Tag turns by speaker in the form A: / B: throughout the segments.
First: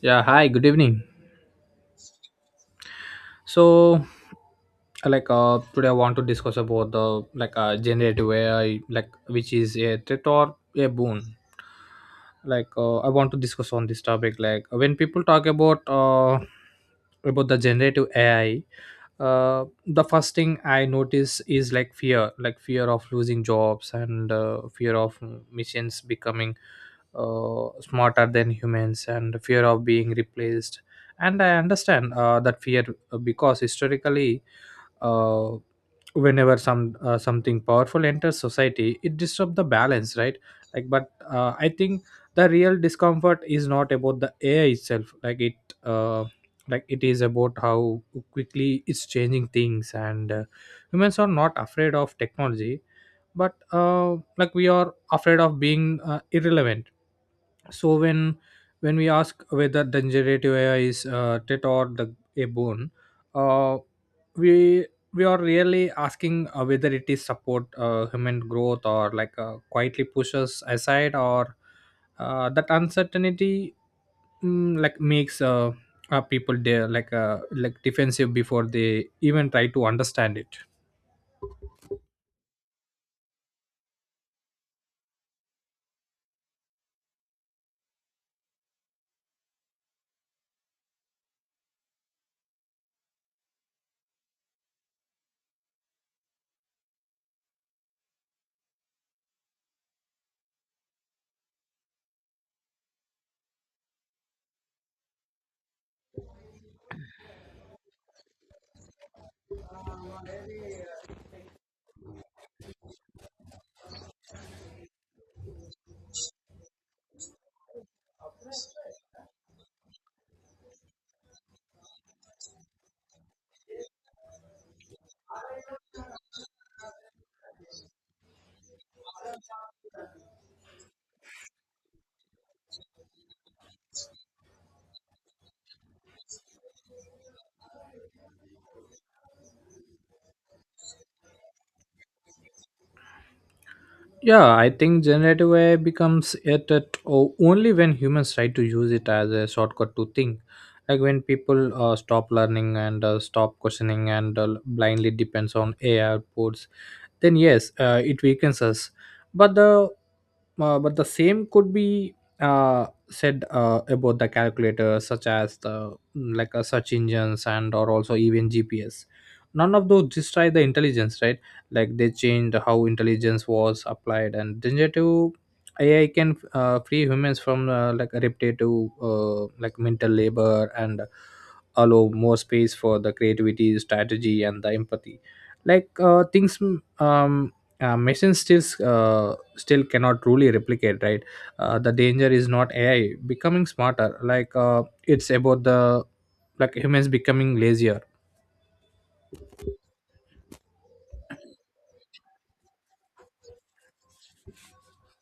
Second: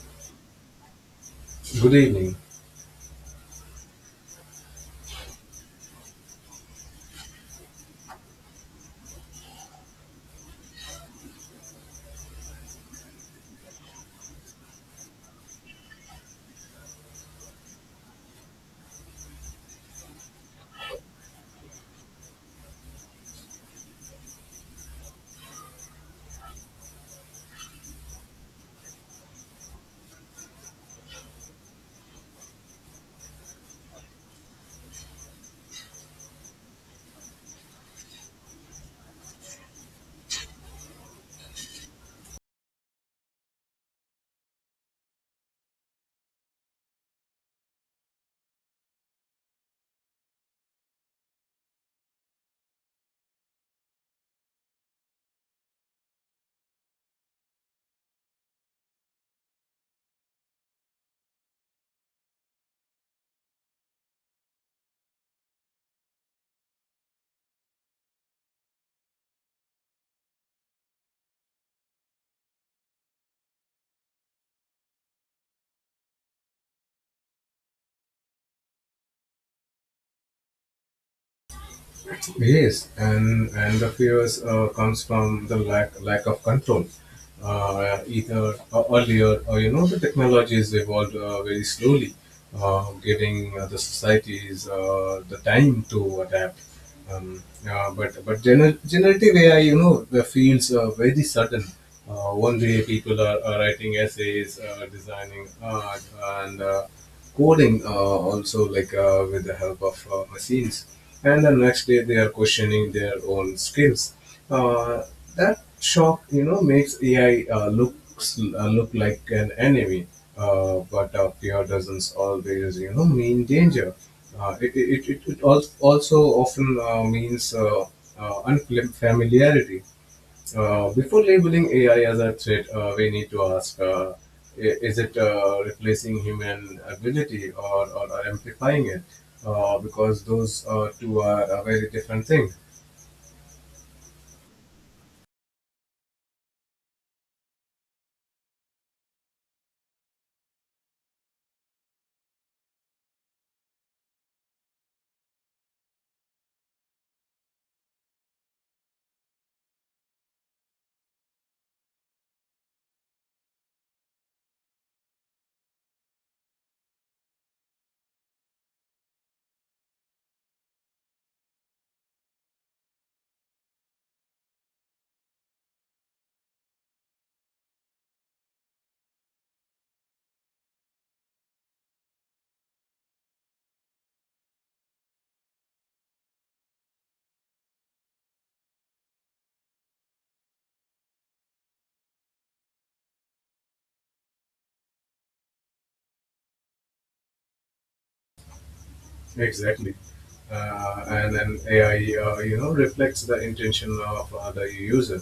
A: Yeah, hi, good evening.
B: Good evening.
A: So, today I want to discuss about the like generative AI, like which is a threat or a boon. I want to discuss on this topic. Like when people talk about the generative AI, the first thing I notice is like fear of losing jobs and fear of machines becoming smarter than humans and fear of being replaced and I understand that fear because historically uh, whenever something powerful enters society, it disrupts the balance, right? like but I think the real discomfort is not about the AI itself, uh, like it is about how quickly it's changing things, and humans are not afraid of technology, but like we are afraid of being irrelevant. So when we ask whether the generative AI is tit or the a bone, uh, we we are really asking whether it is support human growth or like quietly pushes aside, or that uncertainty mm, like makes people there like defensive before they even try to understand it.
B: Yes, and the fears comes from the lack of control. Either earlier, or you know, the technologies evolved very slowly, giving the societies the time to adapt. Um, but generative AI, you know, the feels very sudden. One day people are writing essays, designing art, and coding also like with the help of machines, and the next day they are questioning their own skills. uh, that shock, you know, makes AI look like an enemy. But fear doesn't always, you know, mean danger. It also often means unfamiliarity. Before labeling AI as a threat, we need to ask, is it replacing human ability, or amplifying it? Because those two are a very different thing.
A: Yeah, I think generative AI becomes it at only when humans try to use it as a shortcut to think. Like when people stop learning and stop questioning and blindly depends on AI outputs, then yes, it weakens us. But the but the same could be said about the calculators, such as the search engines and or also even GPS. None of those destroy the intelligence, right? Like they changed how intelligence was applied, and generative AI can free humans from like repetitive like mental labor and allow more space for the creativity, strategy, and the empathy, things machines still cannot truly replicate, right? The danger is not AI becoming smarter, it's about the like humans becoming lazier.
B: Exactly. And then AI, you know, reflects the intention of the user.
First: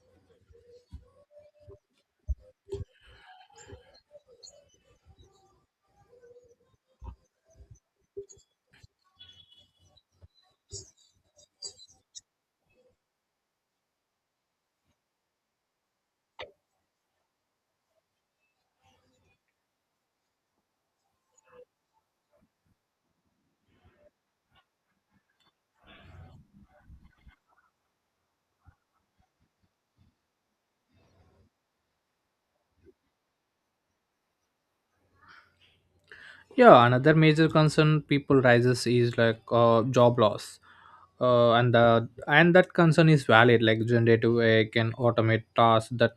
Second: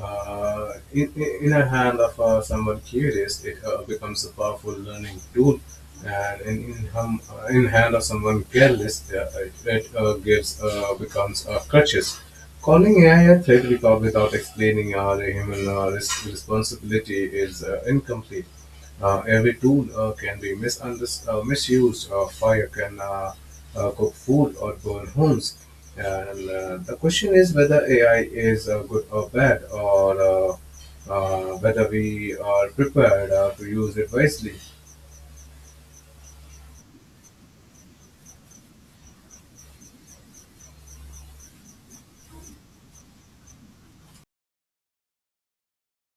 B: In the hand of someone curious, it becomes a powerful learning tool. And in, hum, in hand of someone careless, it, it gives becomes a crutches. Calling AI a threat without explaining the human responsibility is incomplete. Every tool can be misused. Fire can cook food or burn homes. And the question is whether AI is good or bad, or whether we are prepared to use it wisely.
A: Yeah, another major concern people raises is like job loss, and that concern is valid. Like generative AI can automate tasks that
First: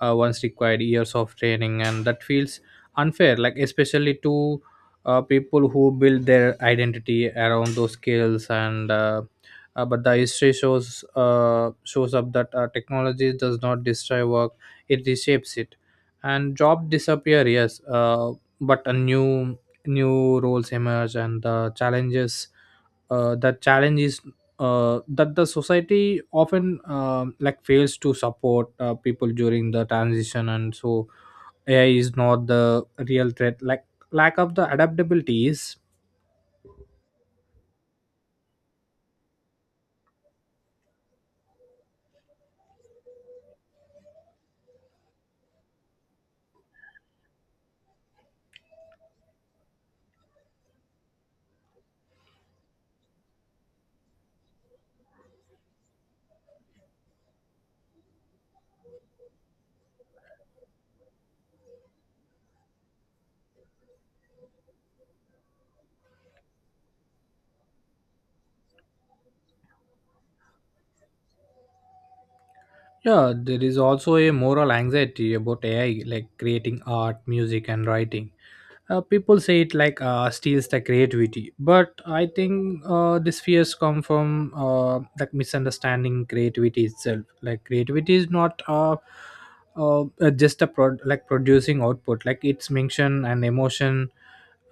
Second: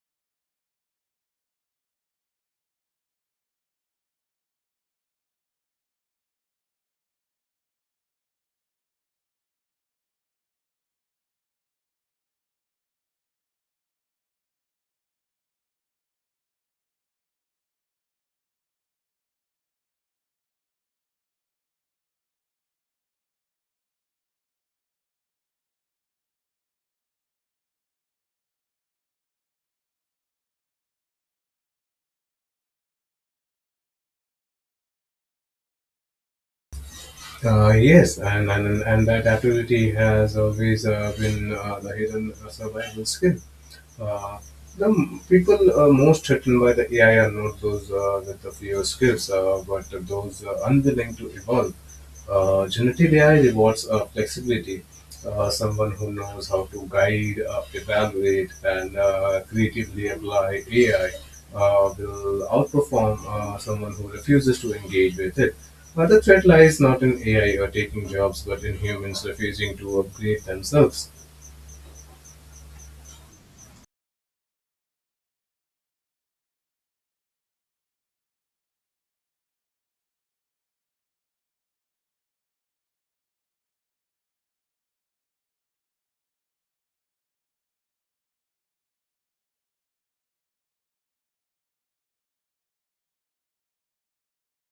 A: once required years of training, and that feels unfair. Like especially to people who build their identity around those skills, and but the history shows up that technology does not destroy work; it reshapes it, and job disappear. Yes, but a new roles emerge, and the challenge is that the society often fails to support people during the transition. And so AI is not the real threat, like lack of the adaptability is.
B: Yes, and that ability has always been the hidden survival skill. Uh, the people most threatened by the AI are not those with the fewer skills, but those unwilling to evolve. Generative AI rewards flexibility. Someone who knows how to guide, evaluate, and creatively apply AI will outperform someone who refuses to engage with it. The threat lies not in AI or taking jobs, but in humans refusing to upgrade themselves.
A: Yeah, there is also a moral anxiety about AI like creating art, music, and writing. People say it like steals the creativity, but I think these fears come from like misunderstanding creativity itself. Like creativity is not like producing output, like its mention and emotion,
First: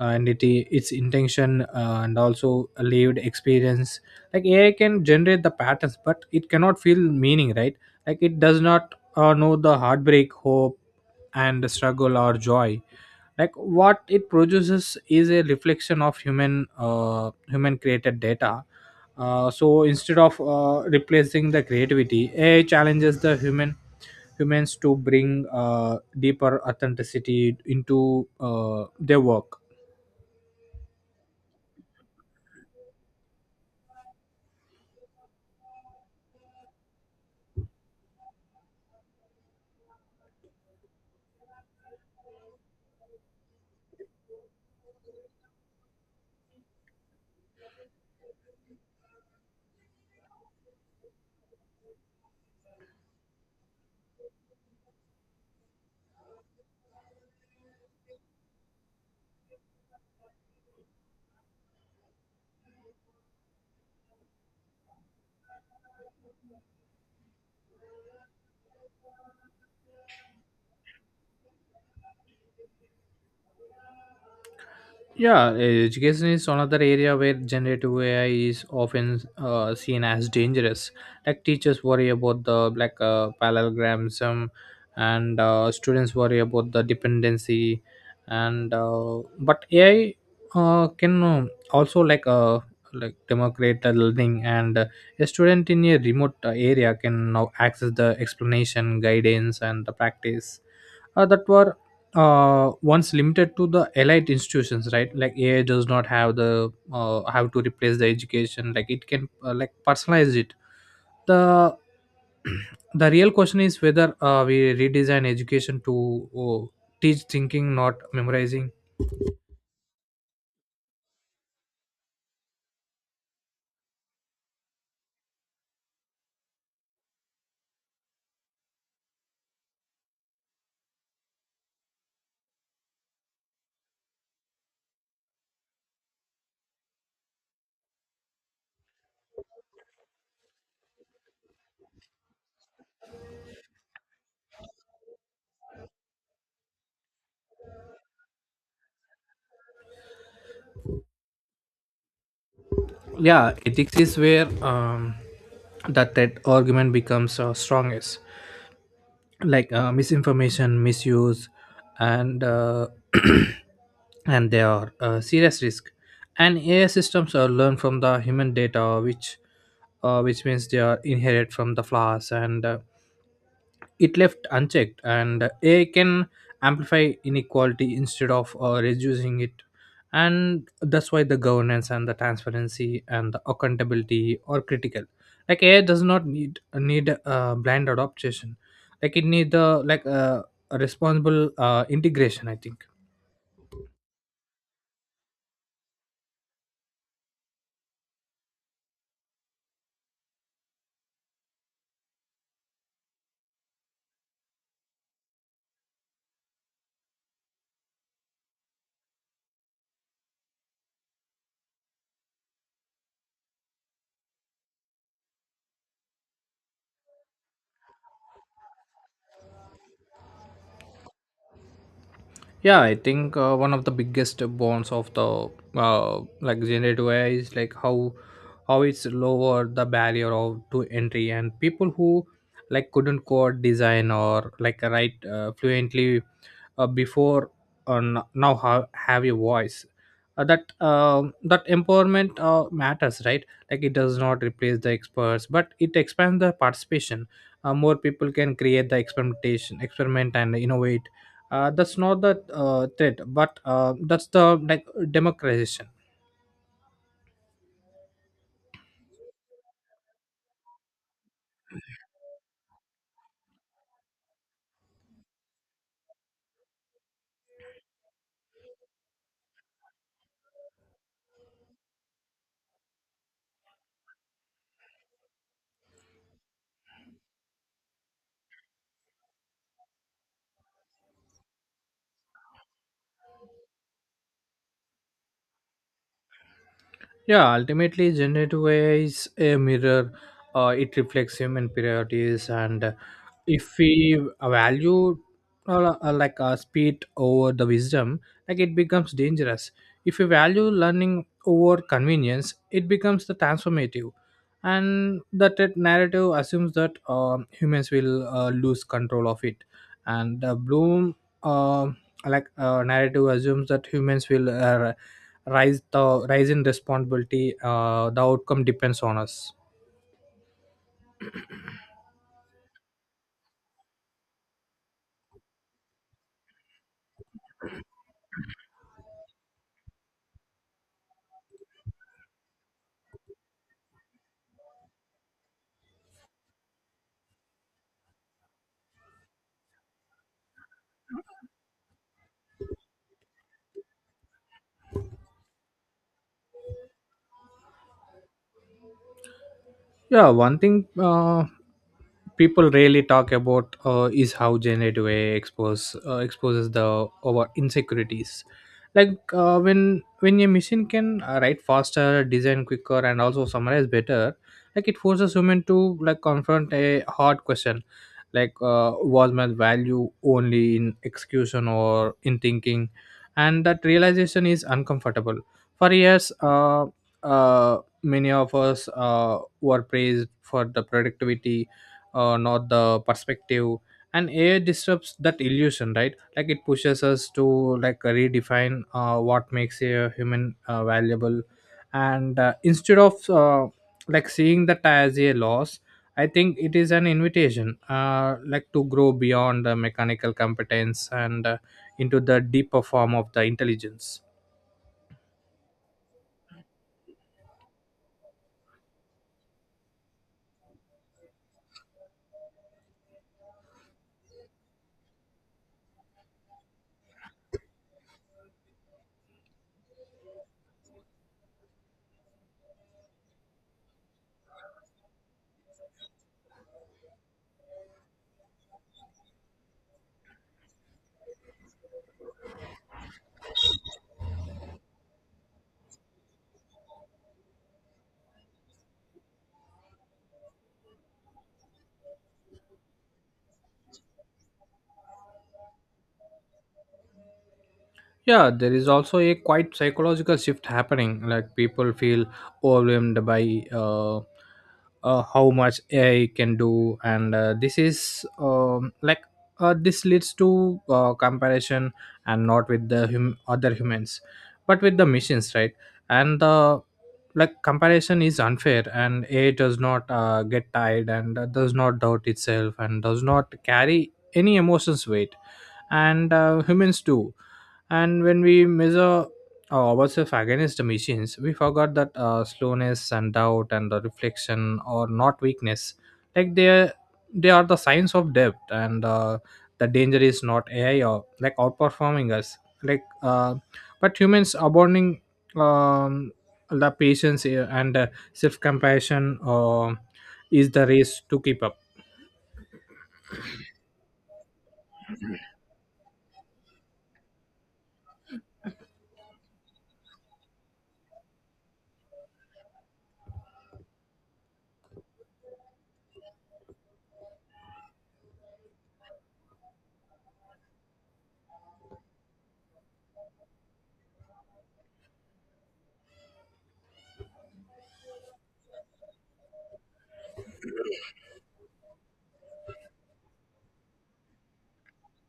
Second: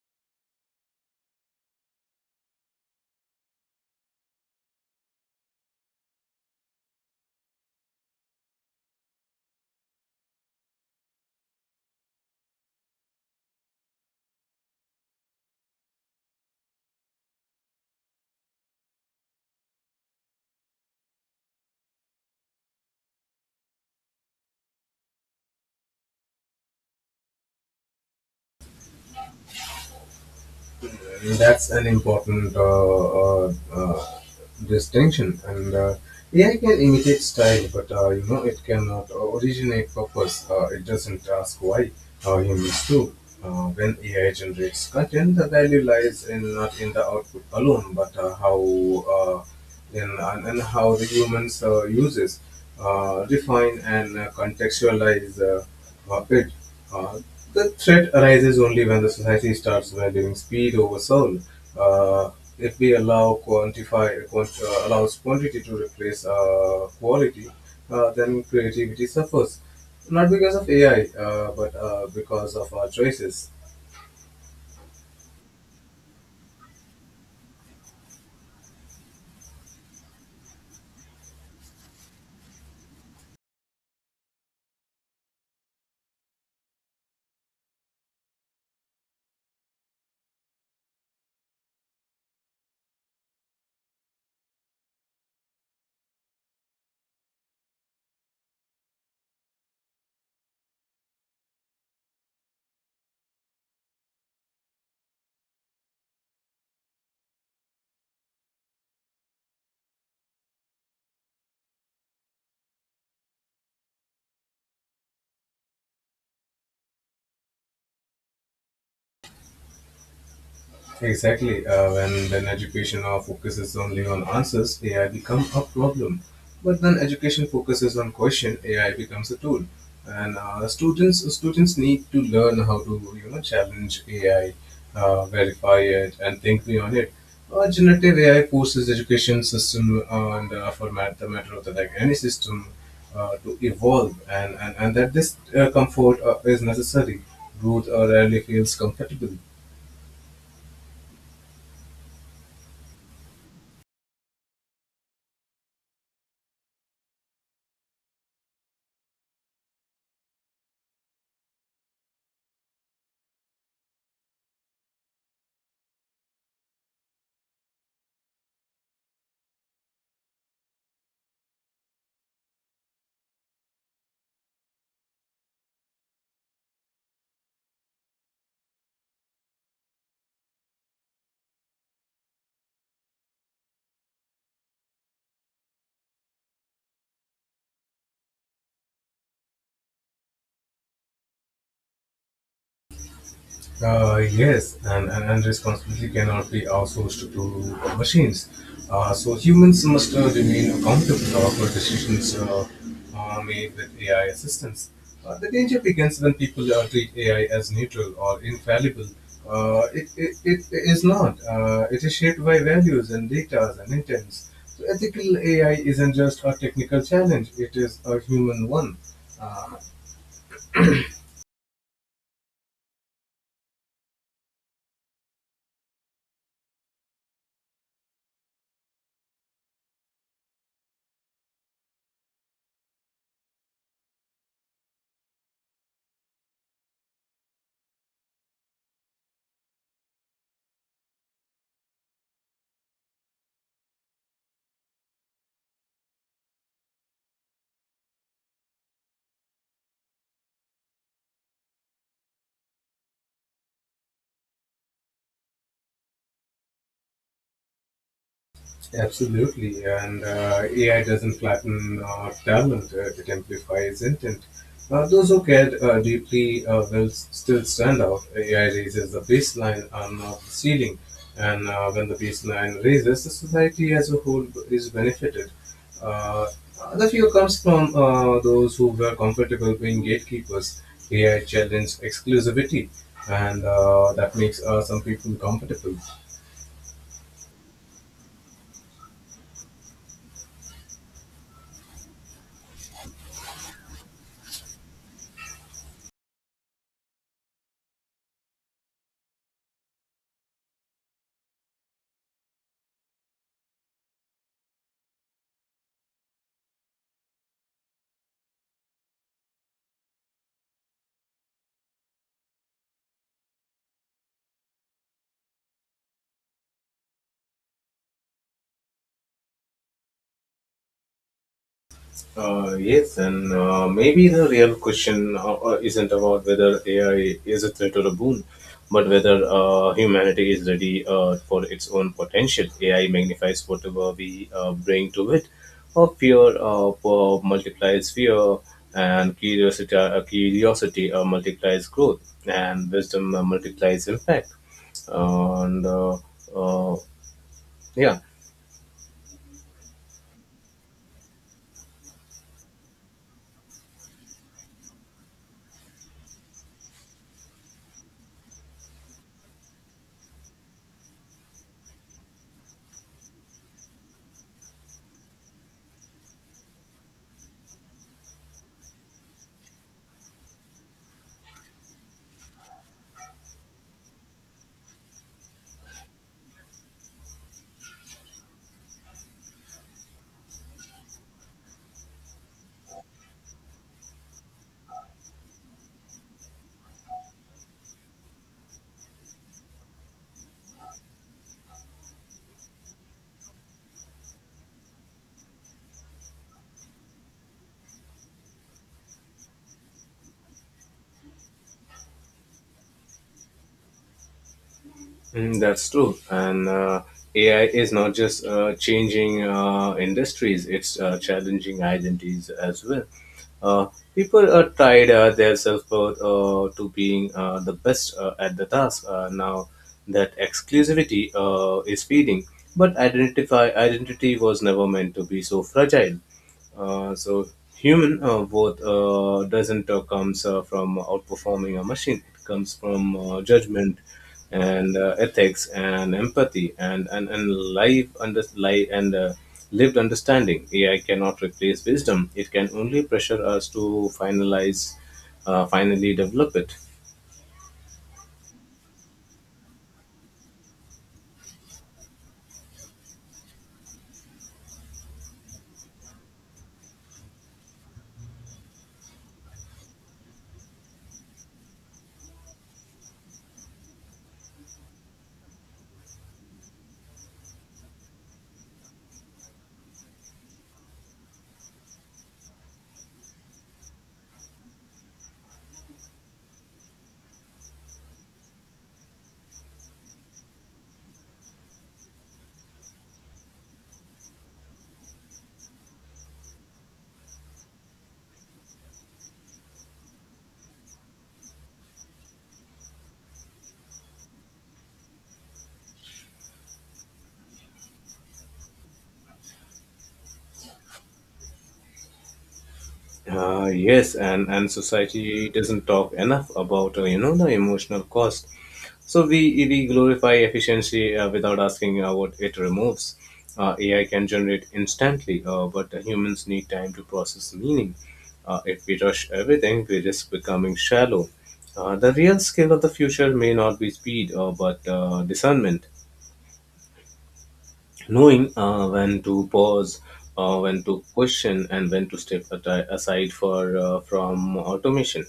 A: and its intention and also a lived experience. Like AI can generate the patterns, but it cannot feel meaning, right? Like it does not know the heartbreak, hope, and the struggle or joy. Like what it produces is a reflection of human created data. So instead of replacing the creativity, AI challenges the human humans to bring deeper authenticity into their work.
B: And that's an important uh, uh, distinction. And AI can imitate style, but you know it cannot originate purpose. It doesn't ask why humans do. When AI generates content, the value lies in not in the output alone, but how. Uh, and how the humans uses, define, and contextualize it. Uh, the threat arises only when the society starts valuing speed over soul. Uh, if we allow quantify quant, allows quantity to replace quality, then creativity suffers. Not because of AI, but because of our choices.
A: Yeah, education is another area where generative AI is often seen as dangerous. Like teachers worry about the like parallelism, and students worry about the dependency, and but AI can also like democrate the learning, and a student in a remote area can now access the explanation, guidance, and the practice that were once limited to the elite institutions, right? Like AI does not have to replace the education. Like it can personalize it. The The real question is whether we redesign education to teach thinking, not memorizing.
B: Exactly. When education now focuses only on answers, AI becomes a problem. But when education focuses on question, AI becomes a tool. And students need to learn how to, you know, challenge AI, verify it, and think beyond it. Generative AI forces education system and for the matter of the like any system to evolve, and that this comfort is necessary. Growth rarely feels comfortable.
A: Yeah, ethics is where that argument becomes strongest. Like misinformation, misuse, and and they are a serious risk. And AI systems are learned from the human data, which means they are inherited from the flaws, and it left unchecked, and AI can amplify inequality instead of reducing it. And that's why the governance and the transparency and the accountability are critical. Like AI does not need blind adoption. Like it need the a responsible integration, I think.
B: Yes, and responsibility cannot be outsourced to machines. So humans must remain accountable for decisions made with AI assistance. The danger begins when people treat AI as neutral or infallible. It is not. It is shaped by values and data and intents. So ethical AI isn't just a technical challenge, it is a human one.
A: Yeah, I think one of the biggest bonds of the like generative AI is like how it's lower the barrier of to entry. And people who like couldn't code, design, or like write fluently before now have a voice. That empowerment matters, right? Like it does not replace the experts, but it expands the participation. More people can create the experiment and innovate. That's not the threat, but that's the like democratization.
B: Absolutely, and AI doesn't flatten talent; it amplifies intent. Those who cared deeply will still stand out. AI raises the baseline and not the ceiling, and when the baseline raises, the society as a whole is benefited. Uh, the fear comes from those who were comfortable being gatekeepers. AI challenged exclusivity, and that makes some people comfortable.
A: Yeah, ultimately, generative AI is a mirror. It reflects human priorities, and if we value speed over the wisdom, like it becomes dangerous. If we value learning over convenience, it becomes the transformative. Narrative assumes that humans will lose control of it, and the Bloom uh, narrative assumes that humans will rise. The rise in responsibility, the outcome depends on us.
B: Yes, and maybe the real question isn't about whether AI is a threat or a boon, but whether humanity is ready for its own potential. AI magnifies whatever we bring to it, or fear multiplies fear, and curiosity multiplies growth, and wisdom multiplies impact. And uh, yeah.
A: Yeah, one thing people rarely talk about is how generative AI exposes the our insecurities. Like uh, when a machine can write faster, design quicker, and also summarize better, like it forces human to like confront a hard question, like was my value only in execution or in thinking? And that realization is uncomfortable. For years, uh, many of us were praised for the productivity, not the perspective. And AI disrupts that illusion, right? Like it pushes us to like redefine what makes a human valuable. And instead of like seeing that as a loss, I think it is an invitation like to grow beyond the mechanical competence and into the deeper form of the intelligence.
B: Mm, that's true. And AI is not just changing industries, it's challenging identities as well. Uh, People are tied their self-worth to being the best at the task now that exclusivity is fading. But identify identity was never meant to be so fragile. So human worth doesn't comes from outperforming a machine. It comes from judgment and ethics and empathy and life under life and lived understanding. AI cannot replace wisdom, it can only pressure us to finalize finally develop it.
A: Yeah, there is also a quite psychological shift happening. Like people feel overwhelmed by how much AI can do. And this is like this leads to comparison, and not with the other humans, but with the machines, right? And the like comparison is unfair. And AI does not get tired, and does not doubt itself, and does not carry any emotions weight. And humans do. And when we measure ourselves against the machines, we forgot that slowness and doubt and the reflection are not weakness. Like they are, they are the signs of depth, and the danger is not AI or like outperforming us. Like, uh, but humans abounding um, the patience, and self-compassion, is the race to keep up.
B: Yes, and society doesn't talk enough about, you know, the emotional cost. So we glorify efficiency without asking what it removes. AI can generate instantly, but humans need time to process meaning. If we rush everything, we risk becoming shallow. The real skill of the future may not be speed, but discernment, knowing when to pause, when to question, and when to step aside for from automation.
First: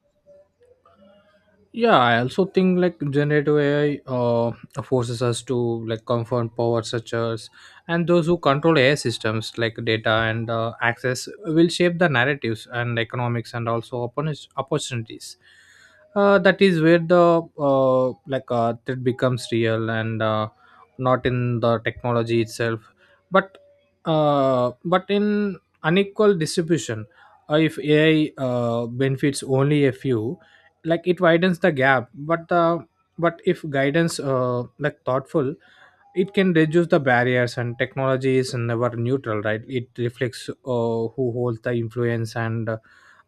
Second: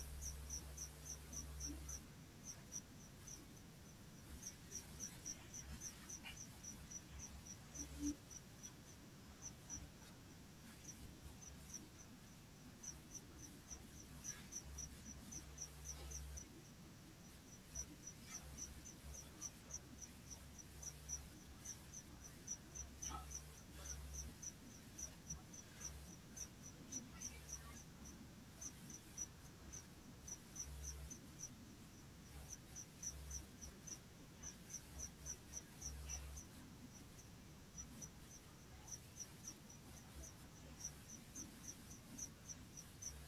A: Yeah, I also think like generative AI forces us to like confront power structures. And those who control AI systems like data and access will shape the narratives, and economics, and also opportunities. That is where the that becomes real, and not in the technology itself, but but in unequal distribution. If AI benefits only a few, like it widens the gap. But if guidance like thoughtful, it can reduce the barriers. And technology is never neutral, right? It reflects who holds the influence, and uh,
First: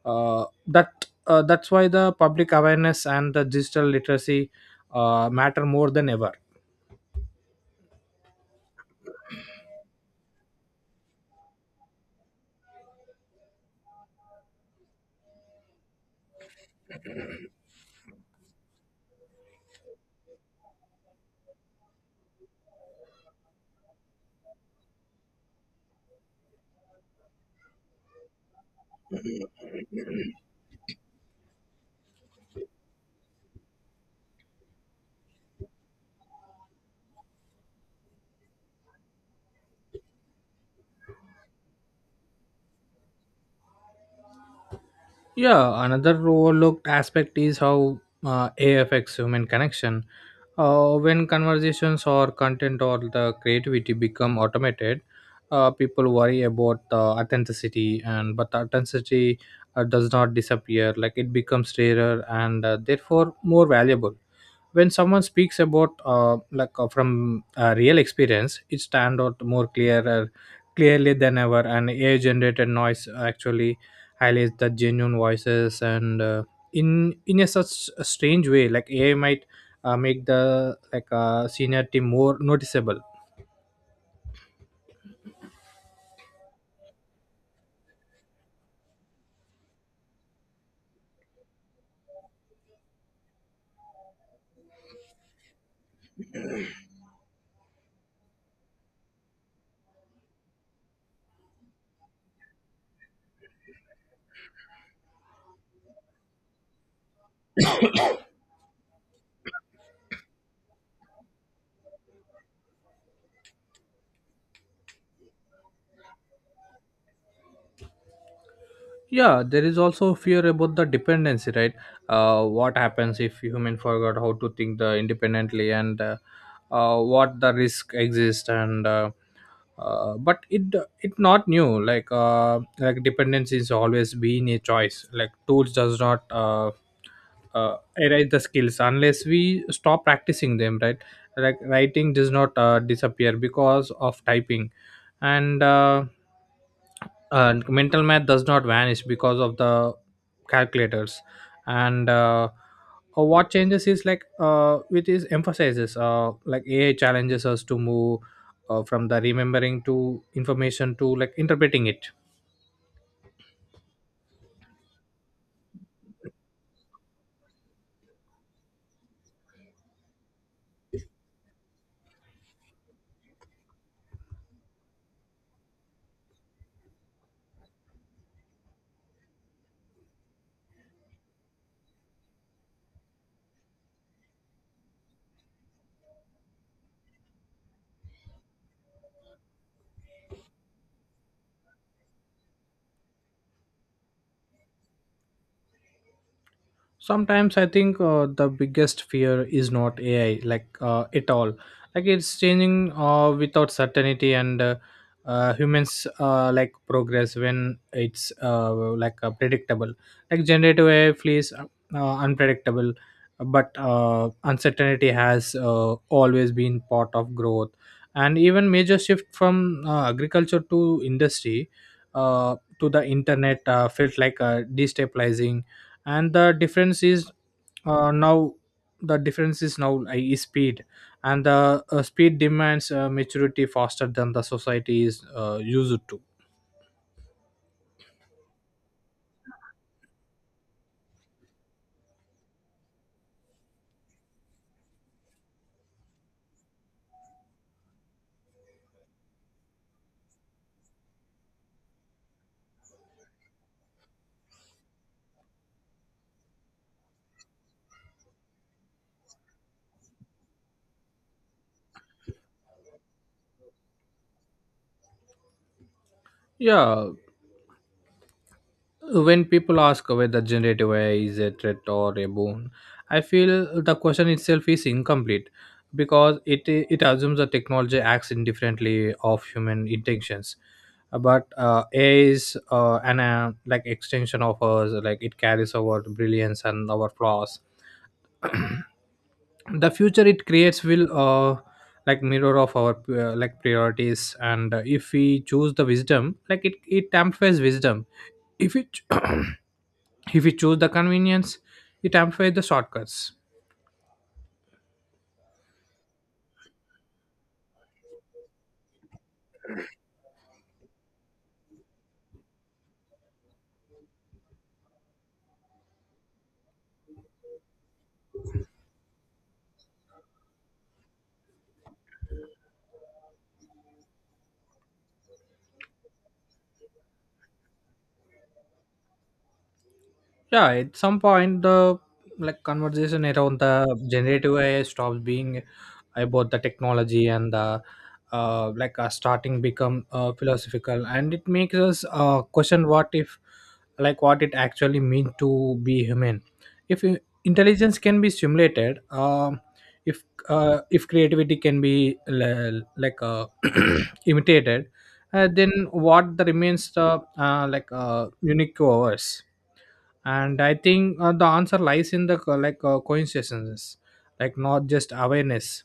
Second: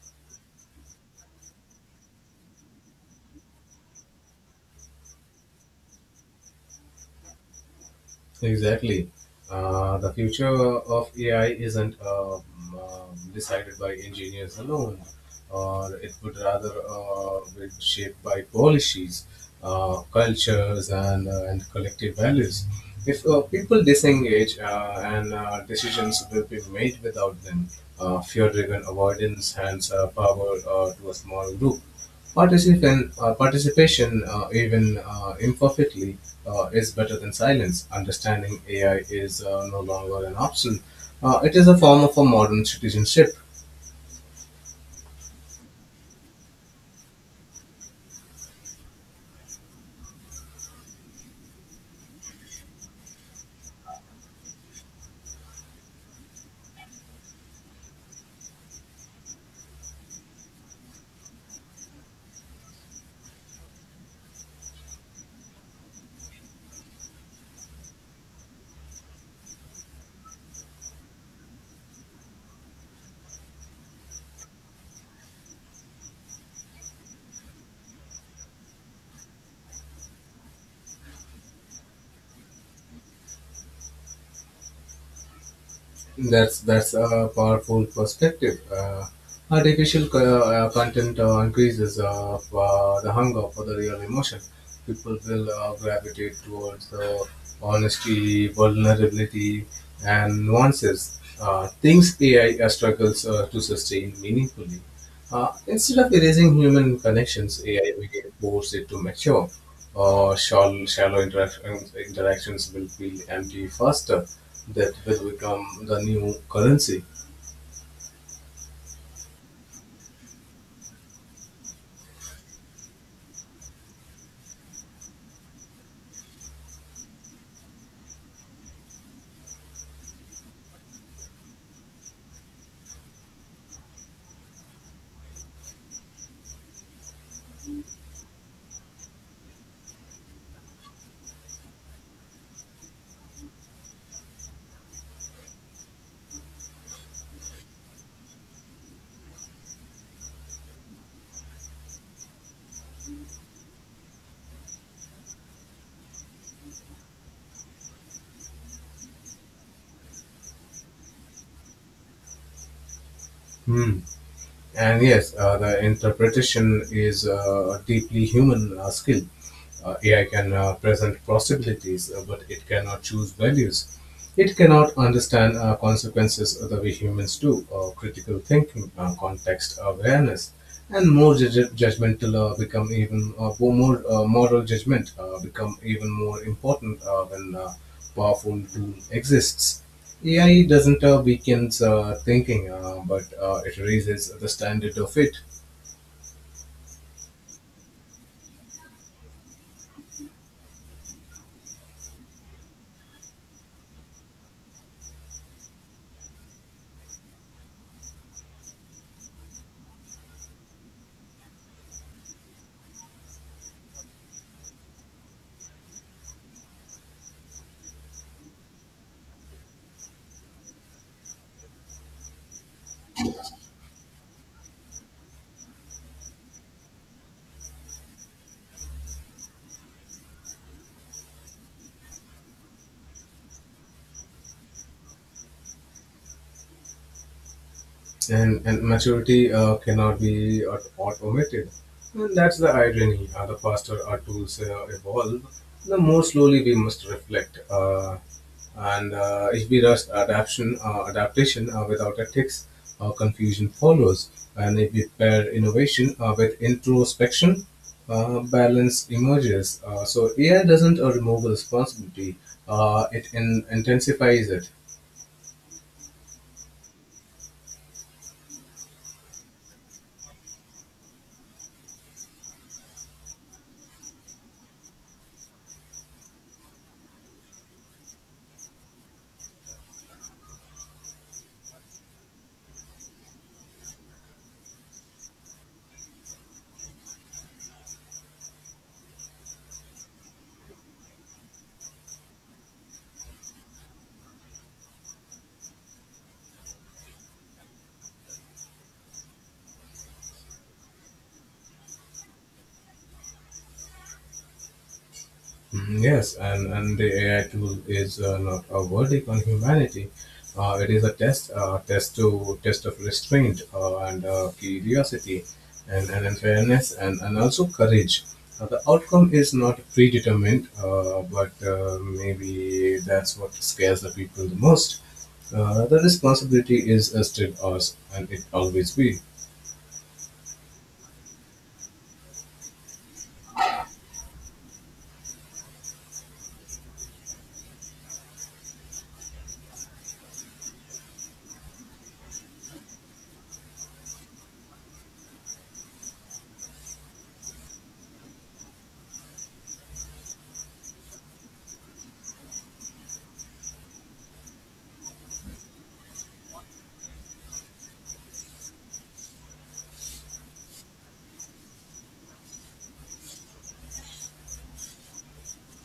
A: uh, that uh, that's why the public awareness and the digital literacy matter more than ever.
B: Exactly. The future of AI isn't decided by engineers alone, or it would rather be shaped by policies, cultures, and collective values. If people disengage and decisions will be made without them, fear driven avoidance hands power to a small group. Participation, even imperfectly, is better than silence. Understanding AI is no longer an option. It is a form of a modern citizenship.
A: Yeah, another overlooked aspect is how AI affects human connection. When conversations or content or the creativity become automated, people worry about authenticity, and but authenticity does not disappear. Like it becomes rarer and therefore more valuable when someone speaks about from real experience, it stand out more clearer clearly than ever, and ai generated noise actually highlights the genuine voices, and in a such a strange way, like ai might make the seniority more noticeable.
B: That's a powerful perspective. Artificial content increases the hunger for the real emotion. People will gravitate towards the honesty, vulnerability, and nuances. Things AI struggles to sustain meaningfully. Instead of erasing human connections, AI will force it to mature. Shallow interactions will feel empty faster. That will become the new currency.
A: Yeah, there is also fear about the dependency, right? What happens if human forgot how to think the independently, and what the risk exists, and but it not new. Like dependence is always been a choice. Like tools does not erase the skills unless we stop practicing them, right? Like writing does not disappear because of typing, and uh, and mental math does not vanish because of the calculators, and what changes is it is emphasizes. Like ai challenges us to move from the remembering to information to like interpreting it.
B: Hmm. And yes, the interpretation is a deeply human skill. AI can present possibilities, but it cannot choose values. It cannot understand consequences the way humans do. Critical thinking, context awareness, and moral judgment become even more important when powerful tool exists. AI doesn't weaken thinking, but it raises the standard of it.
A: Sometimes I think the biggest fear is not ai at all. Like it's changing without certainty, and humans like progress when it's predictable. Like generative ai feels unpredictable, but uncertainty has always been part of growth, and even major shift from agriculture to industry to the internet felt like destabilizing. And uh, now the difference is now is speed, and the speed demands maturity faster than the society is used to.
B: And maturity cannot be automated. And that's the irony. The faster our tools evolve, the more slowly we must reflect. And If we rush adaptation without ethics, confusion follows. And if we pair innovation with introspection, balance emerges. So AI doesn't remove responsibility; it intensifies it.
A: Yeah, when people ask whether generative ai is a threat or a boon, I feel the question itself is incomplete because it assumes that technology acts indifferently of human intentions. But ai is an like extension of us. Like it carries our brilliance and our flaws. The future it creates will like mirror of our like priorities, and if we choose the wisdom, like it amplifies wisdom. If we ch- If we choose the convenience, it amplifies the shortcuts.
B: Mhm. Yes, and the AI tool is not a verdict on humanity. It is a test, test to test of restraint and curiosity, and fairness, and also courage. The outcome is not predetermined, but maybe that's what scares the people the most. The responsibility is still ours, and it always will.
A: Yeah, at some point the like conversation around the generative ai stops being about the technology, and the starting become philosophical, and it makes us question what if, like what it actually means to be human. If I- Intelligence can be simulated. If if creativity can be imitated, then what the remains the unique to ours. And I think the answer lies in the coincidences, like not just awareness,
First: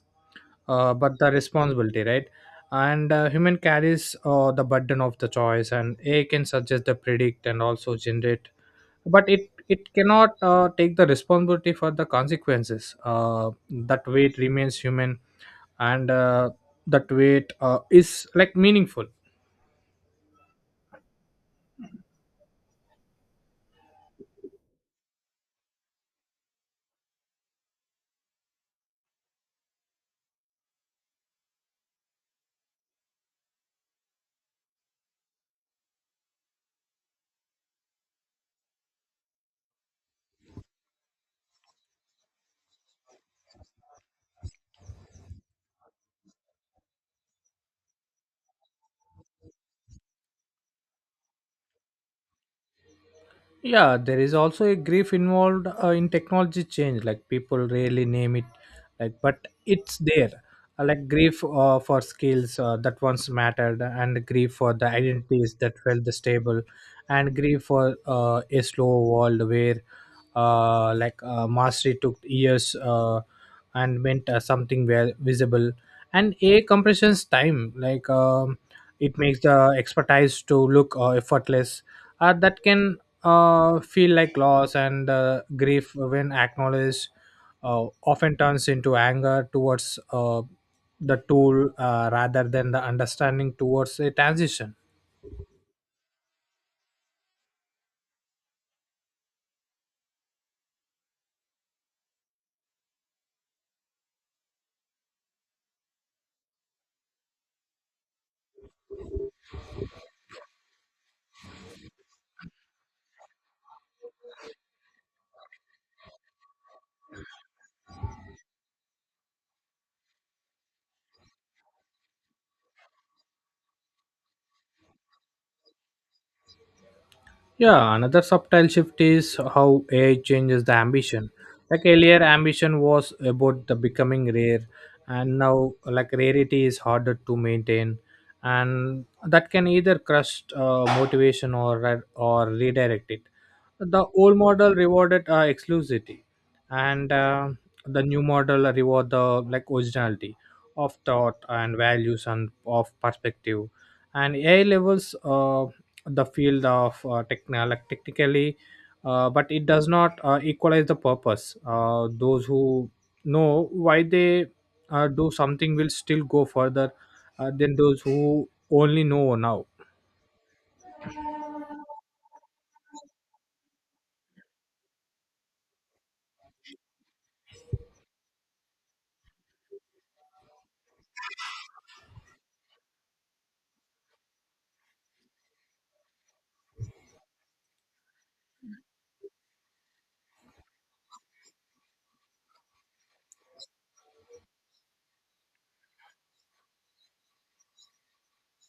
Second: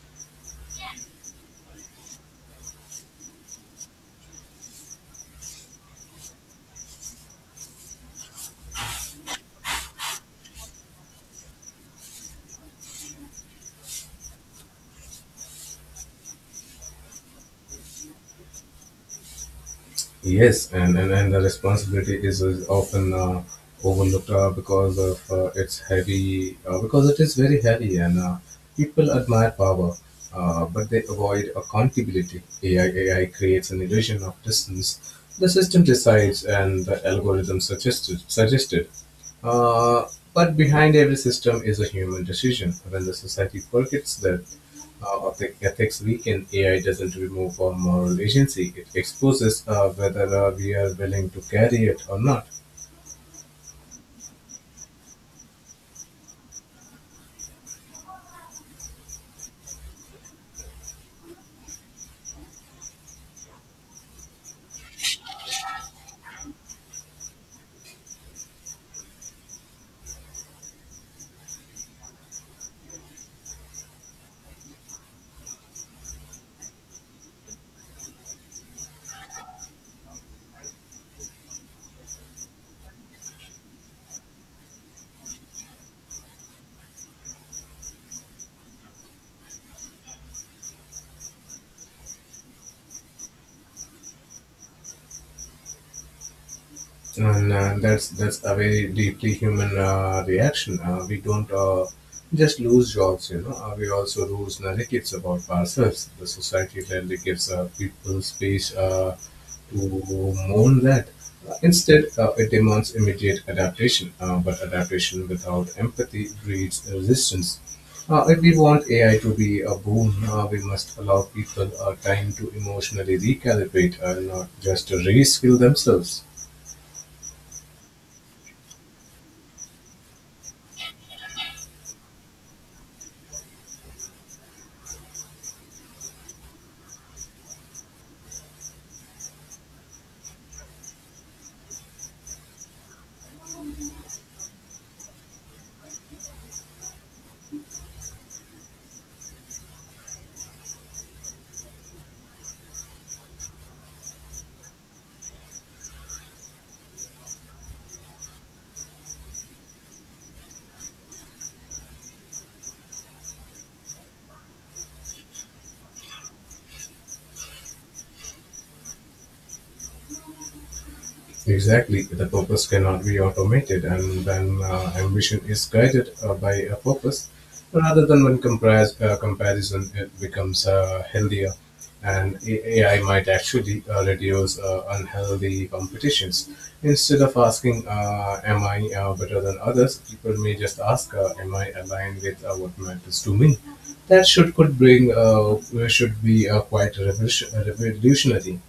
A: but the responsibility, right? And human carries the burden of the choice, and AI can suggest the predict and also generate, but it cannot take the responsibility for the consequences. That weight remains human, and that weight is like meaningful.
B: Yes, and the responsibility is often overlooked because of its heavy, because it is very heavy, and people admire power, but they avoid accountability. AI creates an illusion of distance. The system decides, and the algorithm suggested. Uh, but behind every system is a human decision. When the society forgets that, of the ethics weekend, AI doesn't remove our moral agency. It exposes whether we are willing to carry it or not.
A: Yeah, there is also a grief involved in technology change. Like people rarely name it, like but it's there. Like grief for skills that once mattered, and grief for the identities that felt stable, and grief for a slow world where, mastery took years and meant something well visible, and a compression's time. It makes the expertise to look effortless. That can feel like loss, and grief, when acknowledged, often turns into anger towards the tool rather than the understanding towards a transition.
B: And that's a very deeply human reaction. We don't just lose jobs, you know. We also lose narratives about ourselves. The society rarely gives people space to mourn that. Instead, it demands immediate adaptation, but adaptation without empathy breeds resistance. If we want AI to be a boom, we must allow people time to emotionally recalibrate and not just to reskill themselves.
A: Yeah, another subtle shift is how AI changes the ambition. Like earlier, ambition was about the becoming rare, and now like rarity is harder to maintain, and that can either crush motivation or redirect it. The old model rewarded exclusivity, and the new model reward the like originality of thought and values and of perspective, and AI levels the field of like technically, but it does not equalize the purpose. Those who know why they do something will still go further than those who only know now.
B: Exactly, the purpose cannot be automated, and then ambition is guided by a purpose rather than when comparison it becomes healthier. And AI might actually reduce unhealthy competitions. Instead of asking, "Am I better than others?" people may just ask, "Am I aligned with what matters to me?" That should be quite revolutionary.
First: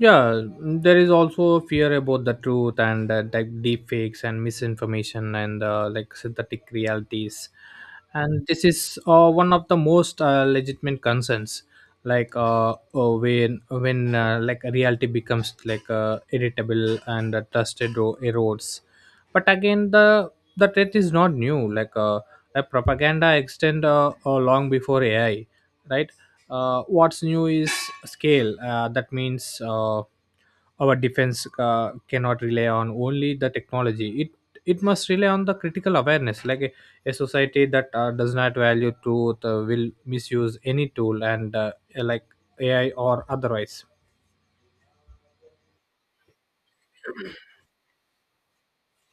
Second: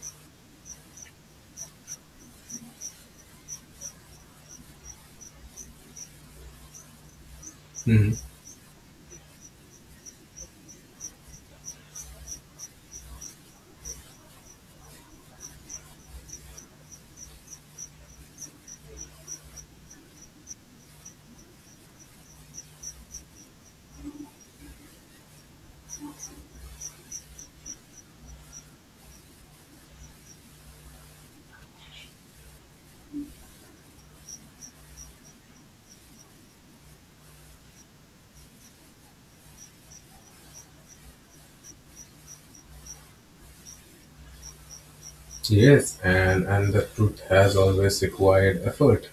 A: Yeah, there is also fear about the truth and like deep fakes and misinformation and like synthetic realities,
B: Mm-hmm.
A: and this is one of the most legitimate concerns. When when like reality becomes like irritable, and trusted erodes, but again the threat is not new. Like propaganda extend long before AI, right? What's new is scale. That means our defense cannot rely on only the technology. It must rely on the critical awareness. Like a society that does not value truth will misuse any tool, and like AI or otherwise.
B: Yes, and the truth has always required effort.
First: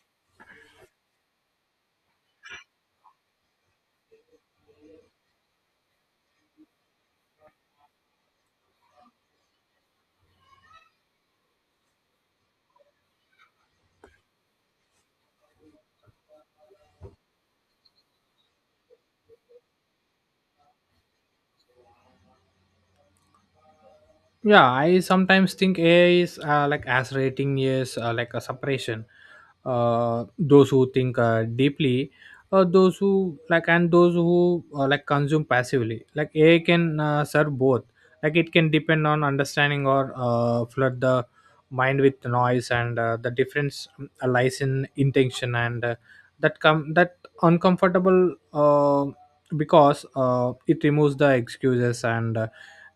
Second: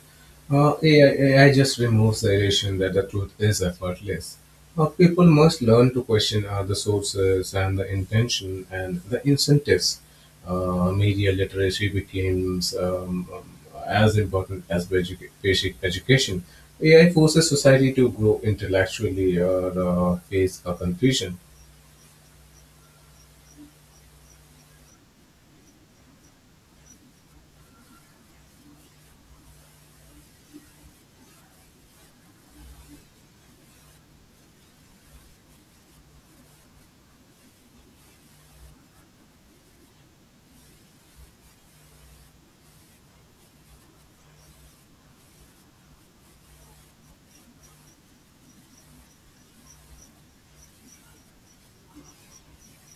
B: AI just removes the illusion that the truth is effortless. People must learn to question the sources and the intention and the incentives. Media literacy becomes as important as basic education. AI forces society to grow intellectually or face a confusion.
A: Yeah, I sometimes think ai is like as rating is like a separation. Those who think deeply, those who like, and those who like consume passively. Like ai can serve both. Like it can depend on understanding, or flood the mind with noise, and the difference lies in intention, and that come that uncomfortable, because it removes the excuses, and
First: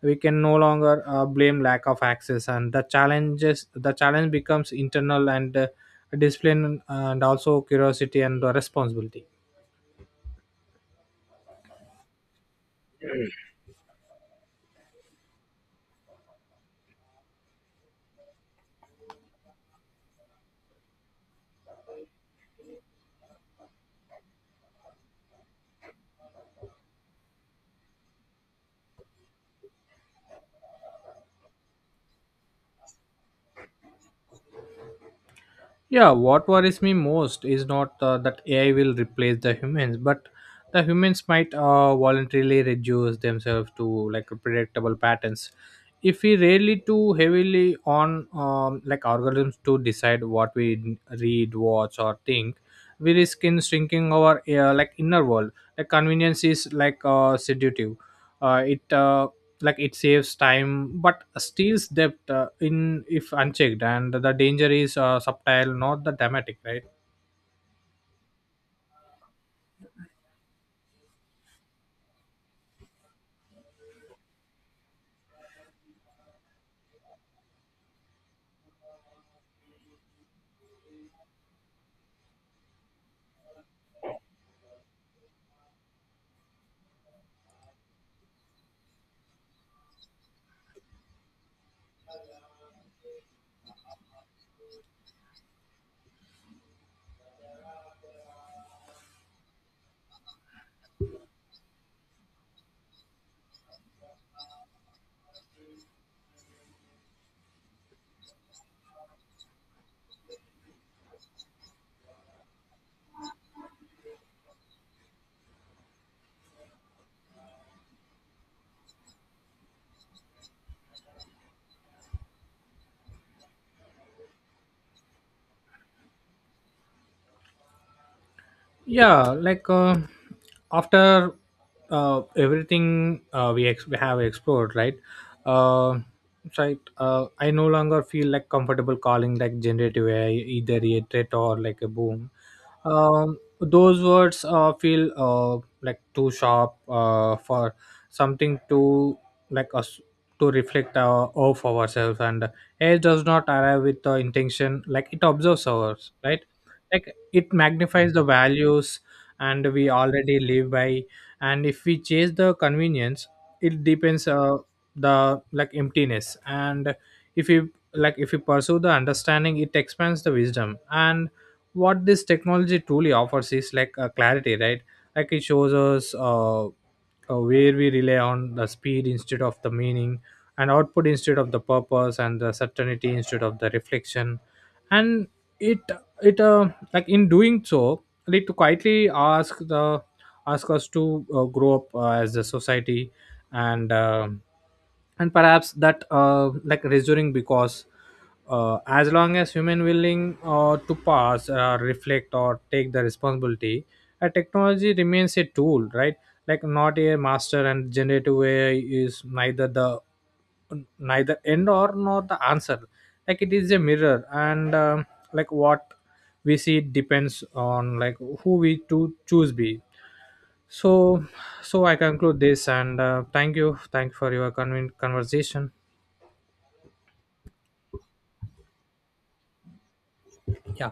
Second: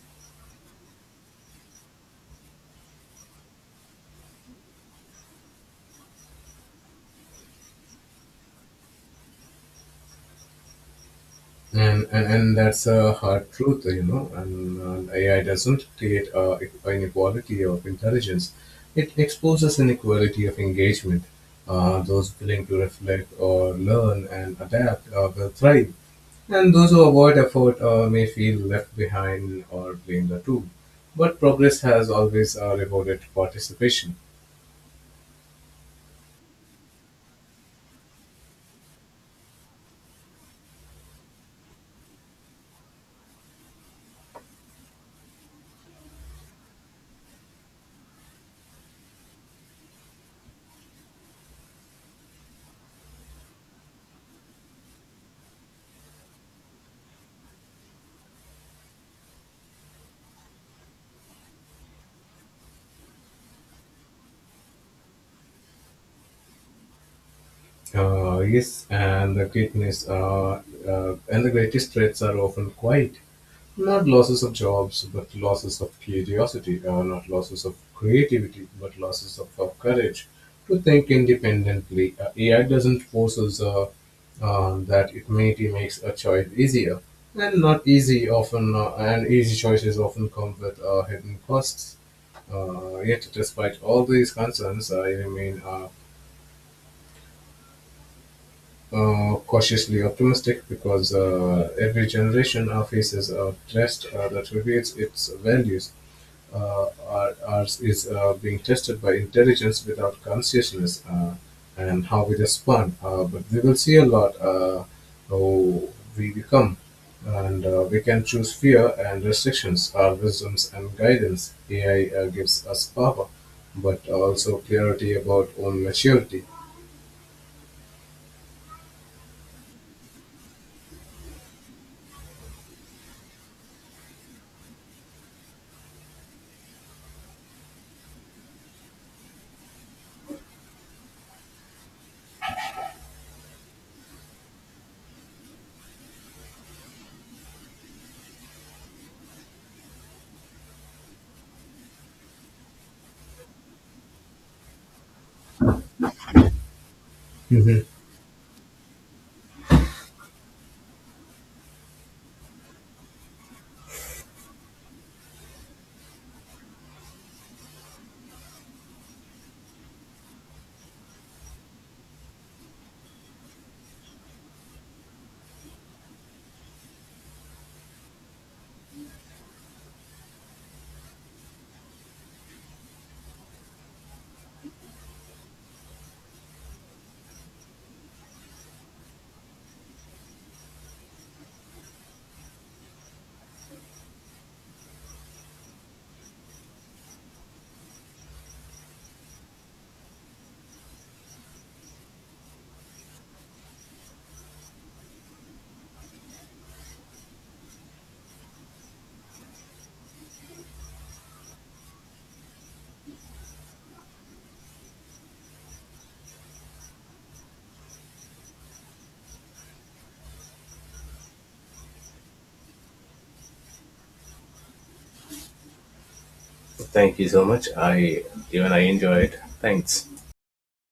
A: we can no longer blame lack of access, and the challenge becomes internal, and discipline and also curiosity, and responsibility.
B: And that's a hard truth, you know, and AI doesn't create inequality of intelligence. It exposes inequality of engagement. Those willing to reflect or learn and adapt will thrive, and those who avoid effort may feel left behind or blame the tool, but progress has always rewarded participation.
A: Yeah, what worries me most is not that AI will replace the humans, but the humans might voluntarily reduce themselves to like predictable patterns. If we rely too heavily on like algorithms to decide what we read, watch, or think, we risk in shrinking our like inner world. Like convenience is like seductive. It like it saves time but steals depth in, if unchecked, and the danger is subtle, not the dramatic, right?
B: Yes, and the greatest threats are often quiet, not losses of jobs, but losses of curiosity, not losses of creativity, but losses of courage to think independently. AI doesn't force us, that it maybe makes a choice easier, and not easy often, and easy choices often come with hidden costs. Yet, despite all these concerns, I remain cautiously optimistic because every generation faces a test that reveals its values. Ours is being tested by intelligence without consciousness, and how we respond. But we will see a lot how we become. And we can choose fear and restrictions, our wisdoms and guidance. AI gives us power, but also clarity about own maturity.
A: Yeah, after everything we, we have explored, right? uh, right I no longer feel like comfortable calling like generative ai either a threat or like a boom. Those words feel like too sharp for something to like us to reflect of ourselves, and ai does not arrive with the intention. Like it observes ours, right? Like it magnifies the values and we already live by, and if we chase the convenience, it depends the like emptiness, and if you, like, if you pursue the understanding, it expands the wisdom. And what this technology truly offers is like a clarity, right? Like it shows us where we rely on the speed instead of the meaning, and output instead of the purpose, and the certainty instead of the reflection. And it it like in doing so, like to quietly ask the ask us to grow up as a society. And and perhaps that like reassuring because as long as human willing to pass reflect or take the responsibility, a technology remains a tool, right? Like not a master. And generative ai is neither end or nor the answer. Like it is a mirror, and like what we see depends on like who we to choose be. So so I conclude this, and thank you, conversation.
B: Thank you so much. I Even I enjoy it. Thanks.
A: Yeah